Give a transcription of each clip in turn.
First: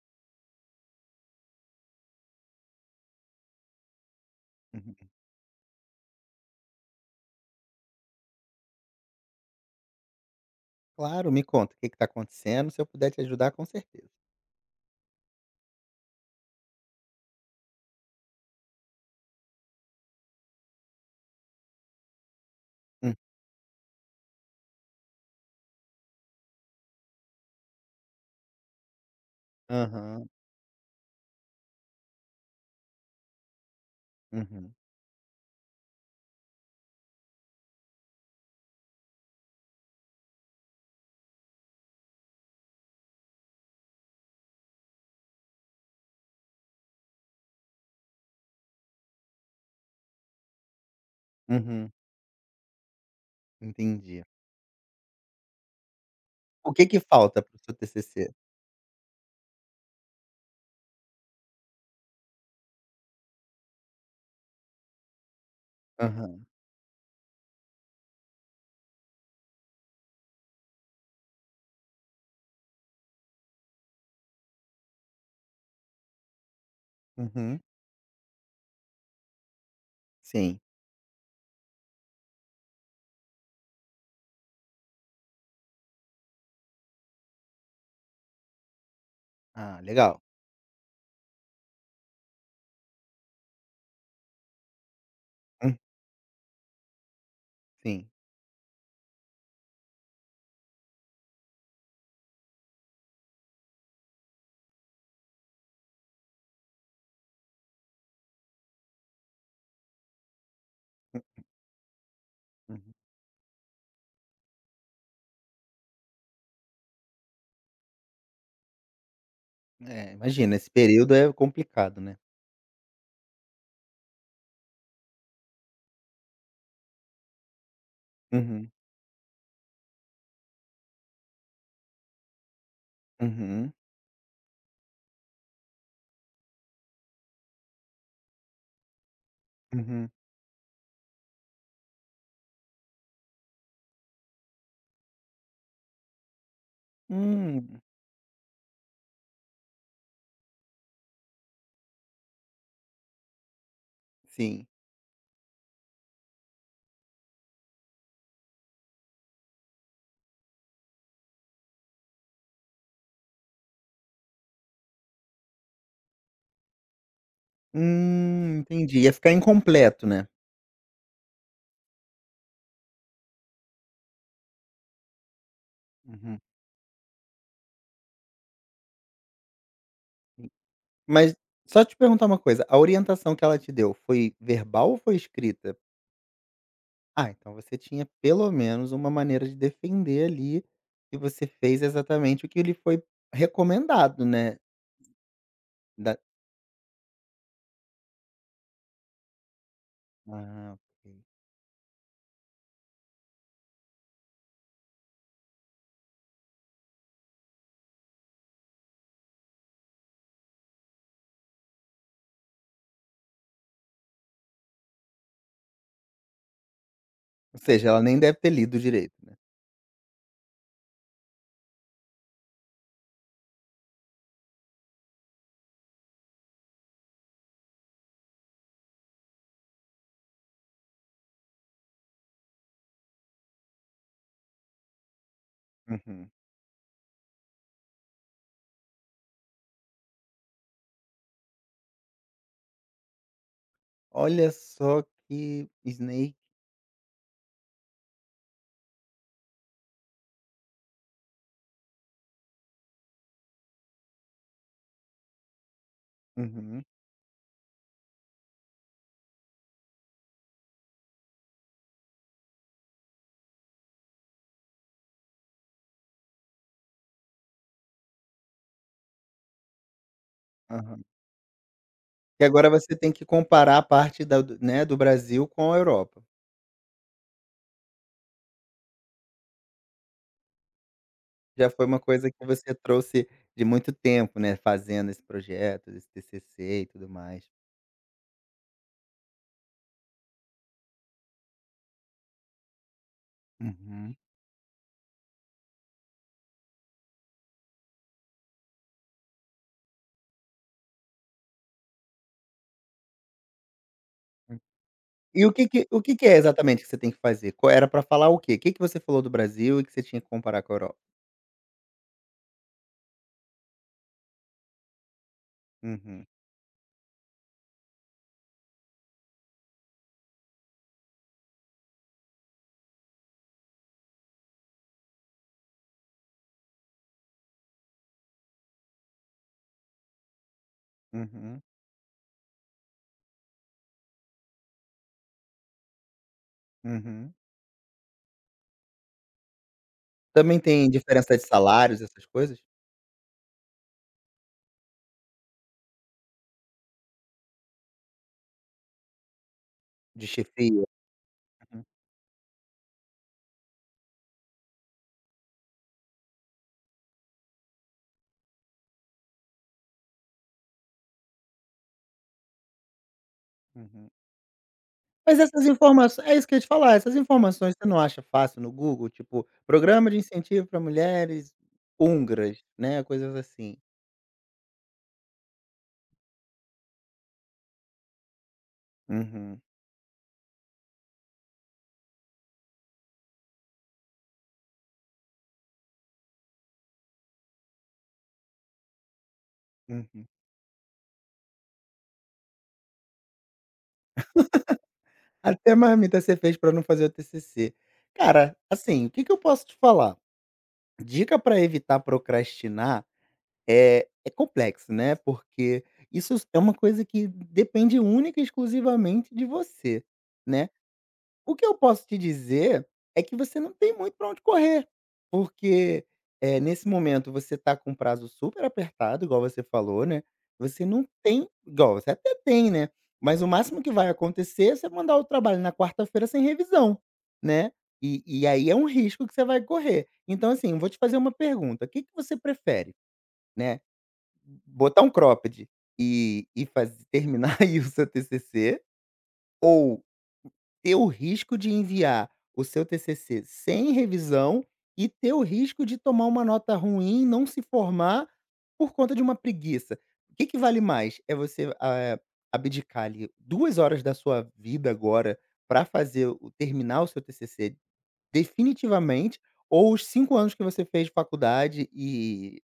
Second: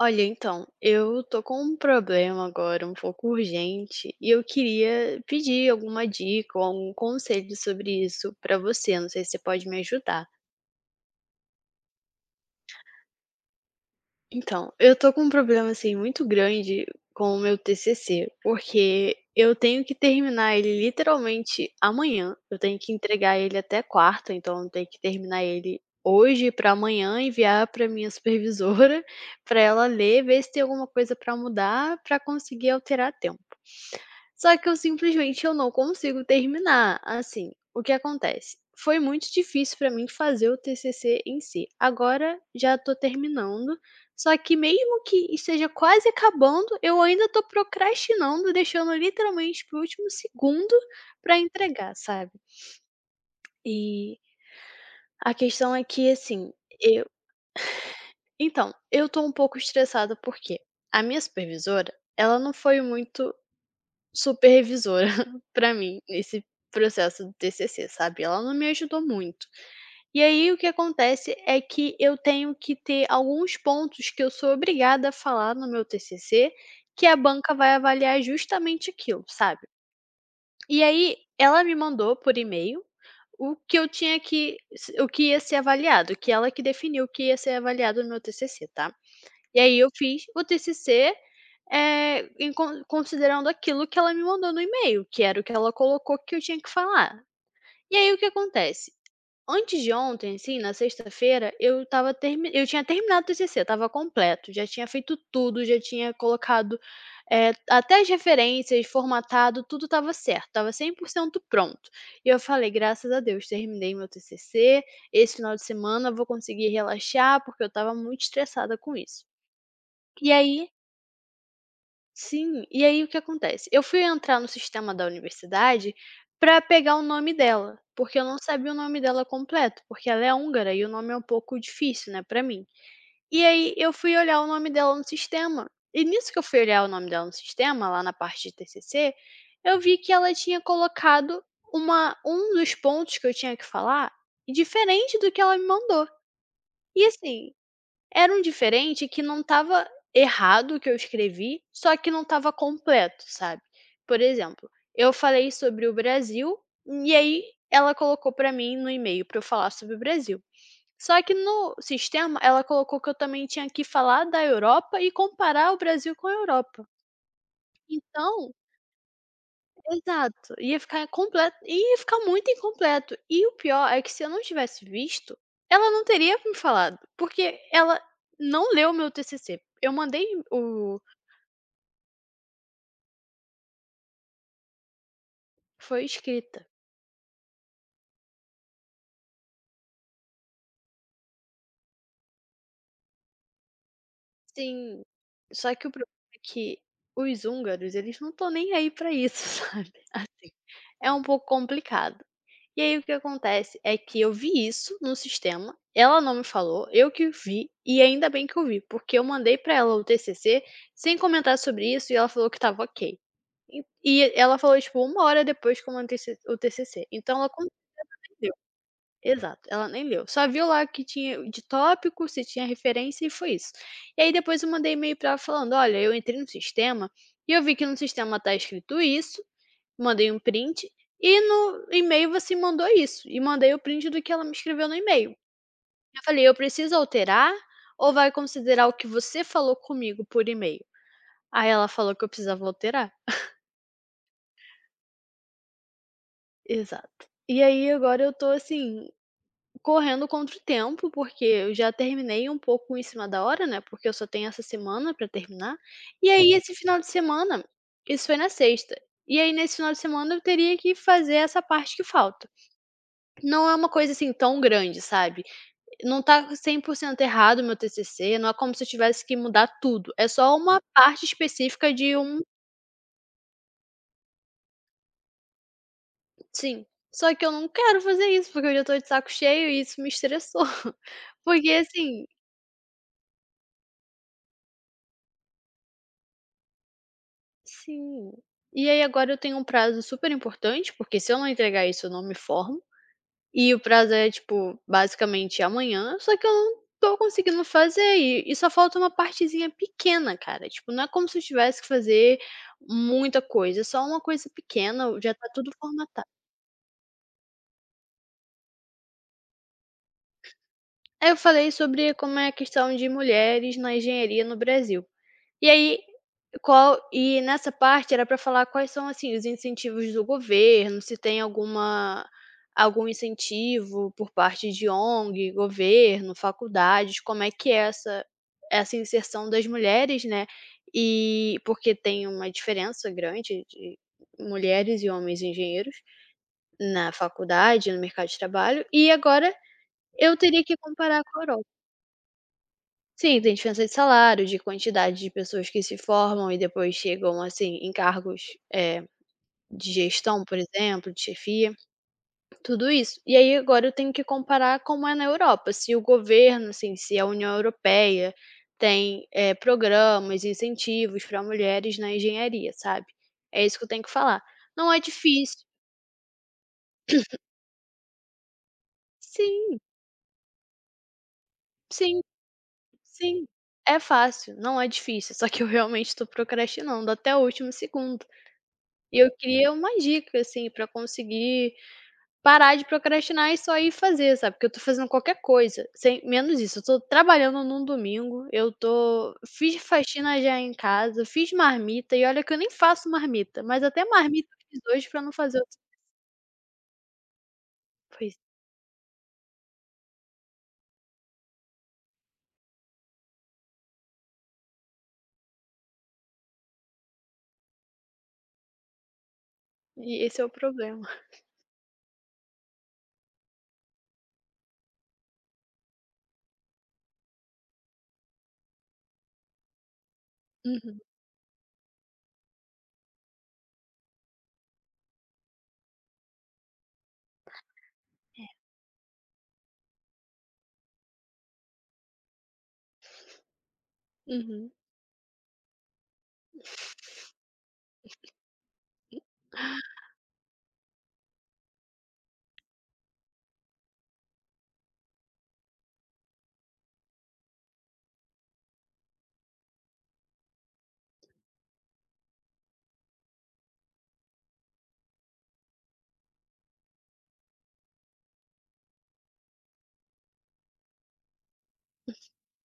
Olha, então, eu tô com um problema agora um pouco urgente e eu Uhum. queria pedir alguma dica ou algum conselho sobre isso pra você. Não sei se você pode me ajudar. Claro, me conta o que está acontecendo, se eu puder te ajudar, com certeza. Então, eu tô com um problema, assim, muito grande com o meu TCC, porque eu tenho que terminar ele literalmente amanhã. Eu tenho que Hum. entregar ele até quarta, então eu tenho que terminar ele hoje pra amanhã, enviar pra minha supervisora, pra ela ler, Aham, ver se tem alguma coisa pra mudar, pra conseguir alterar a tempo. Só que uhum, eu simplesmente eu não consigo terminar. Assim, o que acontece? Foi muito difícil pra mim fazer o TCC em si. Agora já tô terminando, só que mesmo que esteja quase acabando, eu ainda tô procrastinando, deixando literalmente para o último segundo pra uhum, entregar, sabe. E entendi. a questão é que, assim, O que que eu falta para o seu TCC? então, eu tô um pouco estressada, porque a minha supervisora, ela não foi muito supervisora pra mim, nesse Aham, processo do TCC, sabe. Ela não me ajudou muito. E aí o que acontece é que eu tenho que ter alguns pontos que eu sou obrigada a falar no meu TCC, que a banca uhum, vai avaliar justamente aquilo, sabe. sim. E aí ela me mandou por e-mail o que eu tinha que o que ia ser avaliado, que ela que definiu o que ia ser avaliado no meu TCC, tá. E aí Ah, eu legal. fiz o TCC, em considerando aquilo que ela me mandou no e-mail, que era o que ela Hum, colocou que eu tinha que falar. E sim, aí o que acontece, antes de ontem, assim, na sexta-feira, eu tinha terminado o TCC, estava completo, já tinha feito tudo, já tinha colocado, até as referências, formatado, tudo estava certo, estava 100% pronto. E eu falei: uhum. "Graças a Deus, terminei meu TCC, esse final de semana vou conseguir relaxar", porque eu estava muito estressada com isso. É, E imagina, aí esse período é complicado, né. Sim, e aí o que acontece? Eu fui entrar no sistema da universidade para pegar o nome dela, porque eu não Uhum, sabia o nome dela completo, porque ela é húngara e o nome é um pouco difícil, né, para mim. E uhum, aí eu fui olhar o nome dela no sistema, e nisso que eu fui olhar o nome dela no sistema, lá na parte de TCC, eu vi uhum. que ela tinha colocado uma um dos pontos que eu tinha que falar, diferente do que ela me mandou. E assim, Hum, era um diferente que não estava errado o que eu escrevi, só que não estava completo, sabe. Por sim. exemplo, eu falei sobre o Brasil, e aí ela colocou para mim no e-mail para eu falar sobre o Brasil. Só que no sistema ela colocou que eu também tinha que falar da Europa e comparar o Brasil com a Europa. Então Entendi, ia ficar incompleto, né. Exato, ia ficar muito incompleto. E o pior é que se eu não tivesse visto, ela não teria Uhum. me falado, porque ela não leu o meu TCC. Eu mandei o Mas só te perguntar uma coisa, a orientação que ela te deu foi verbal ou foi escrita? Foi escrita. Ah, então você tinha pelo menos uma maneira de defender ali, e você fez exatamente o que lhe foi recomendado, né, Sim, só que o problema da é que os húngaros, eles não estão nem aí pra isso, sabe, assim, ah, é ok. um pouco complicado. E aí o que acontece é que eu vi isso no sistema, ela não me falou, eu que vi, e ainda bem que eu vi, porque eu mandei pra ela o TCC sem comentar sobre isso e ela falou que estava ok. E e ela falou, tipo, uma hora depois que eu mandei o TCC, então ela Ou conseguiu. seja, ela nem deve ter lido direito, né. Exato, ela nem leu. Só viu lá que tinha de tópico, se tinha referência e foi isso. E aí depois eu mandei e-mail pra ela falando: "Olha, eu entrei no sistema e eu vi que no sistema tá escrito isso", mandei um print, "e no e-mail você mandou isso", e mandei o print do que ela me escreveu no e-mail. Eu Uhum. falei: "Eu preciso alterar ou vai considerar o que você falou comigo por e-mail?". Aí ela falou que eu precisava alterar. Olha só que Snake Exato. E aí agora eu tô assim, correndo contra o tempo, porque eu já terminei um pouco em cima da hora, né, porque eu só tenho essa semana pra terminar. E aí, uhum, esse uhum, final de semana isso foi na sexta. E aí nesse final de semana eu teria que fazer essa parte que falta. Não é uma coisa, assim, tão grande, sabe. Não tá 100% errado o meu TCC, não é como se eu tivesse que mudar tudo, é só uma aham. parte específica de um. E agora você tem que comparar a parte do Brasil com a Europa. Sim. Só que eu não quero fazer isso, porque eu já tô de saco cheio e isso me estressou. Já Porque foi uma assim. coisa que você trouxe de muito tempo, né, fazendo esse projeto, esse TCC e tudo mais. Sim. E aí agora eu tenho um prazo super importante, porque se eu não entregar isso eu não me formo, e o prazo Uhum. é tipo basicamente amanhã, só que eu não tô conseguindo fazer e só falta uma partezinha pequena, cara, tipo, não é como se eu tivesse que fazer muita coisa, é só uma coisa pequena, já E tá o que tudo que o que formatado. que é exatamente que você tem que fazer? Qual era pra falar o quê? O que que você falou do Brasil e que você tinha que comparar com a Europa? Aí eu falei sobre como é a questão de mulheres na engenharia no Brasil. E aí Uhum, Qual e nessa parte era para falar quais são, assim, os incentivos do governo, se tem algum incentivo por parte de ONG, governo, faculdades, como é que é essa inserção das mulheres, né, e uhum, porque tem uma diferença grande de mulheres e homens engenheiros na uhum. faculdade, no mercado de trabalho, e agora eu Também teria que tem comparar diferença com de a. salários, essas coisas? Sim, tem diferença de salário, de quantidade de pessoas que se formam e depois chegam, assim, em cargos, eh, de De gestão, por chefia? exemplo, de chefia, Uhum. tudo isso. E aí agora eu tenho que comparar como é na Europa, se o governo, assim, se a União Europeia tem, programas, incentivos para mulheres na engenharia, sabe. É isso que eu tenho que Uhum. falar. Não é Mas difícil. essas informações é isso que eu ia te falar, essas informações você não acha fácil no Google? Tipo, Sim, programa de incentivo para mulheres sim, húngaras, né, coisas sim. assim. É fácil, não é difícil, só que eu realmente estou procrastinando até o último segundo. E eu Uhum, queria uma dica, assim, pra conseguir parar de procrastinar e só ir fazer, sabe, porque eu tô fazendo qualquer coisa, sem menos isso, eu tô trabalhando num domingo, eu tô fiz uhum. faxina já em casa, fiz marmita e olha que eu nem faço marmita, mas até marmita eu fiz hoje pra não fazer Até outra marmita você fez para não fazer o TCC. coisa, Cara, assim, o que que eu posso te falar? Dica para evitar procrastinar é complexo, né, porque isso é uma coisa que depende única e exclusivamente de você, e esse é o né. problema. O que eu posso te dizer é que você não tem muito para onde correr, porque, nesse momento você está com um prazo super apertado, igual você falou, né, você Uhum, não tem igual, você até tem, né, mas o máximo que vai acontecer é você mandar o trabalho na quarta-feira sem revisão, né, e aí é um risco que você vai correr. Então, assim, vou te fazer uma pergunta, o que que você prefere, né, uhum. botar um cropped e faz terminar aí o seu T C C? Ou ter o risco de enviar o seu TCC sem revisão e ter o risco de tomar uma nota ruim, e não se formar por conta de uma preguiça. O que que vale mais? É você, ah, abdicar ali 2 horas da sua vida agora para fazer o terminar o seu TCC definitivamente, ou os 5 anos que você fez de faculdade e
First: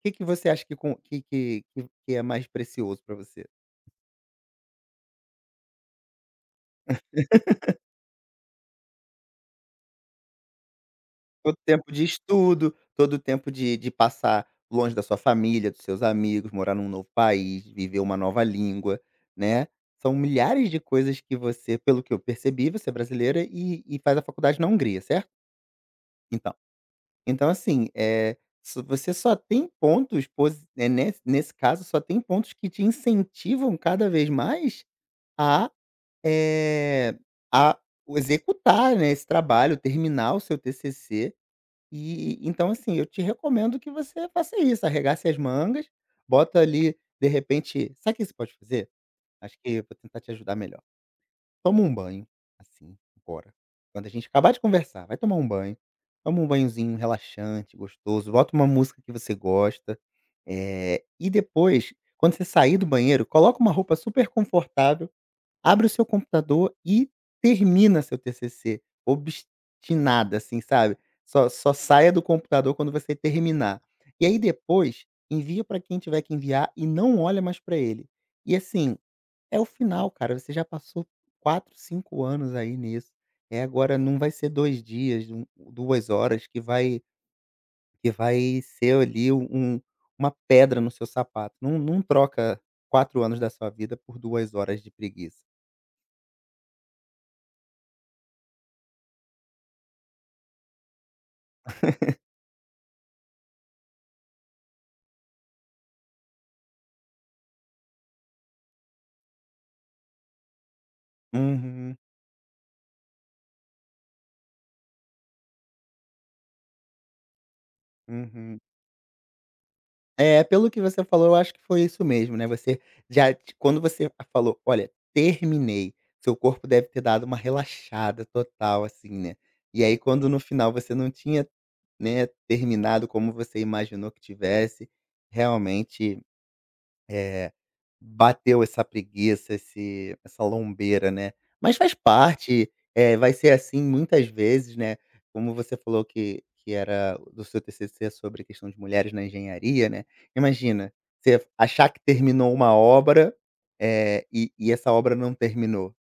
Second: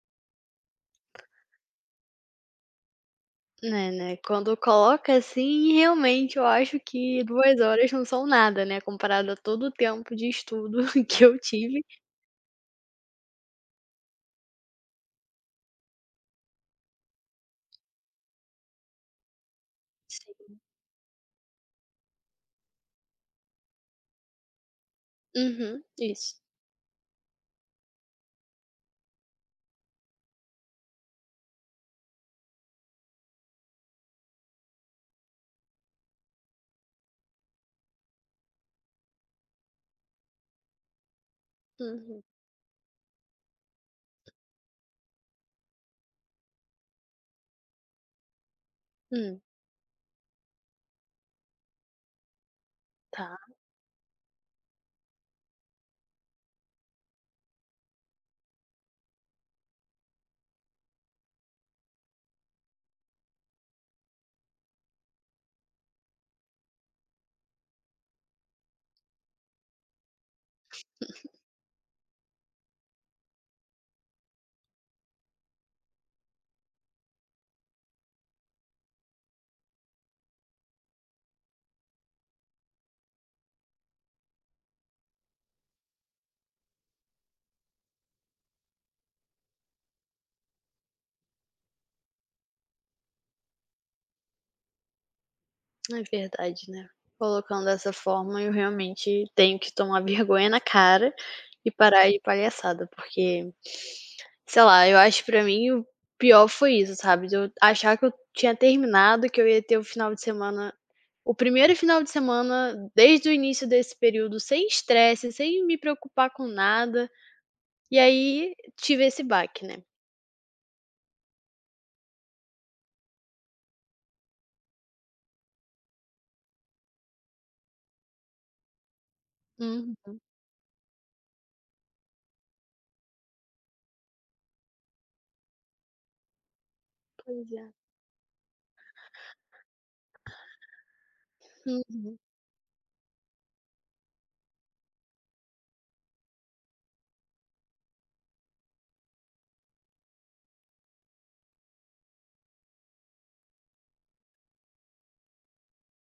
o que que você acha que com que é mais precioso para você? É, né, quando coloca assim, realmente eu acho que 2 horas não são nada, né, comparado a todo o tempo de estudo que eu Todo tive. tempo de estudo, todo tempo de passar longe da sua família, dos seus amigos, morar num novo país, viver uma nova língua, né. São Sim. milhares de coisas que você, pelo que eu percebi, você é brasileira e faz a faculdade na Hungria, certo? Uhum, isso. Então então assim, é só você só tem pontos posi eh, nesse nesse caso, só tem pontos que te incentivam cada vez mais a, eh, a executar, né, esse trabalho, terminar o seu TCC. Uhum. E então, assim, eu te recomendo que você faça isso, arregace as mangas, bota ali, de repente sabe o que você pode fazer? Hum, Acho que eu vou tentar te ajudar melhor. Toma um banho, assim, tá, agora. Quando a gente acabar de conversar, vai tomar um banho, toma um banhozinho relaxante, gostoso, bota uma música que você gosta, e depois, quando você sair do banheiro, coloca uma roupa super confortável. Abre o seu computador e termina seu TCC, obstinada, assim, sabe. Só saia do computador quando você terminar. E aí depois, envia para quem tiver que enviar e não olha mais para ele. E assim, é o final, cara, você já passou quatro, 5 anos aí nisso. É agora, não vai ser 2 dias, 2 horas que vai ser ali uma pedra no seu sapato. Não troca 4 anos da sua vida por 2 horas de preguiça. é verdade, né. Colocando dessa forma, eu realmente tenho que tomar vergonha na cara e parar de palhaçada, porque, sei lá, eu acho que pra mim o pior foi isso, sabe, de eu achar que eu tinha terminado, que eu ia ter o primeiro Uhum. final de semana desde o início desse período sem estresse, sem me preocupar com nada, e aí Uhum. tive esse baque, né. É, pelo que você falou, eu acho que foi isso mesmo, né, você já t quando você falou: "Olha, terminei", seu corpo deve ter dado uma relaxada total, assim, né. E aí Uhum, quando no final você não tinha, né, terminado como você imaginou que tivesse, realmente, pois eh é. Bateu essa preguiça, esse essa lombeira, né. Mas faz Uhum, parte, é, vai ser assim muitas vezes, né, como você falou que era do seu TCC sobre a questão de mulheres na engenharia, né. Imagina, você achar que terminou uma obra, e essa obra não terminou.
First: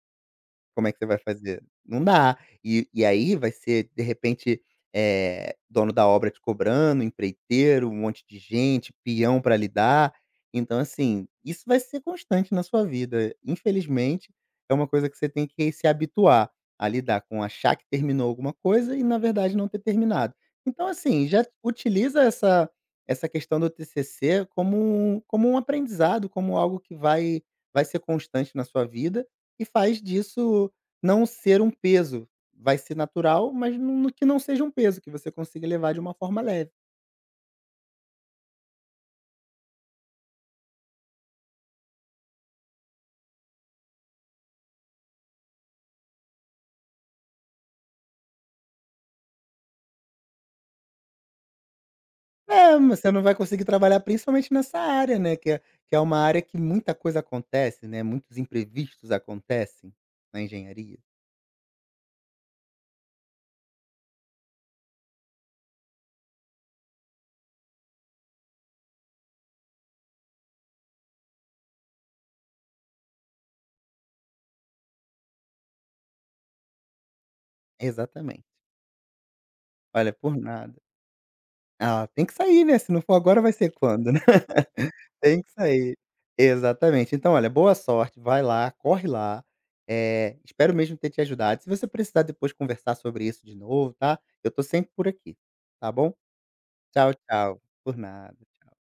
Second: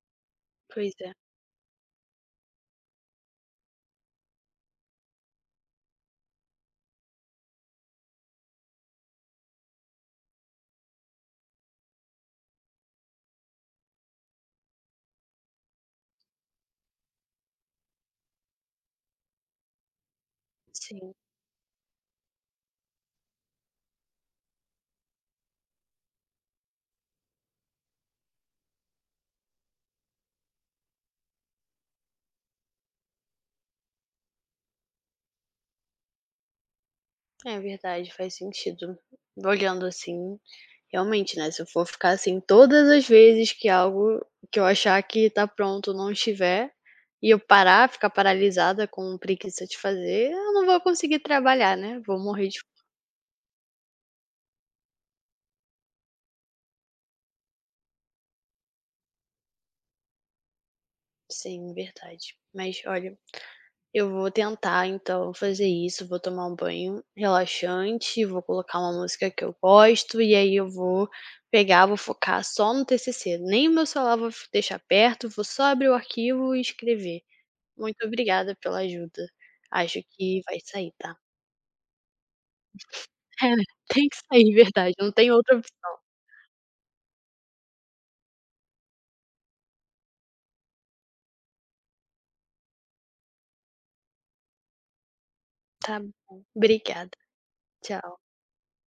Como é pois que você é, vai fazer? Não dá. E aí vai ser, de repente, dono da obra te cobrando, empreiteiro, um monte de gente, peão para lidar. Então, assim, isso vai ser constante na sua vida. Infelizmente, é uma coisa que você tem que se habituar a lidar com achar que terminou alguma coisa e, na verdade, não ter terminado. Então, sim. assim, já utiliza essa questão do TCC como um aprendizado, como algo que vai ser constante na sua vida e faz disso não ser um peso. Vai ser natural, mas não que não seja um peso, que você consiga levar de uma forma leve. É verdade, faz sentido. Olhando assim, realmente, né, se eu for ficar assim todas as vezes que algo que eu achar que tá pronto não estiver, e eu parar, ficar paralisada com preguiça de fazer, eu não vou conseguir trabalhar, né, vou morrer de fome. É, mas você não vai conseguir trabalhar principalmente nessa área, né, que é uma área que muita coisa acontece, né, muitos imprevistos acontecem na engenharia. Sim, verdade. Mas olha. Eu vou tentar então fazer isso, vou tomar um banho relaxante, vou colocar uma música que eu gosto e aí eu vou pegar, vou focar só no TCC. Nem o meu celular vou deixar perto, vou só abrir o arquivo e escrever. Muito Exatamente. obrigada pela ajuda. Acho Olha, por que vai nada. sair, tá? Ah, tem que sair, né, se não for agora É, vai ser tem quando? que sair, verdade, não tem Tem que outra sair. opção. Exatamente. Então olha, boa sorte, vai lá, corre lá, espero mesmo ter te ajudado. Se você precisar depois conversar sobre isso de novo, tá, eu estou sempre por aqui, tá Tá bom? bom. Obrigada. Tchau, tchau. Por Tchau. nada.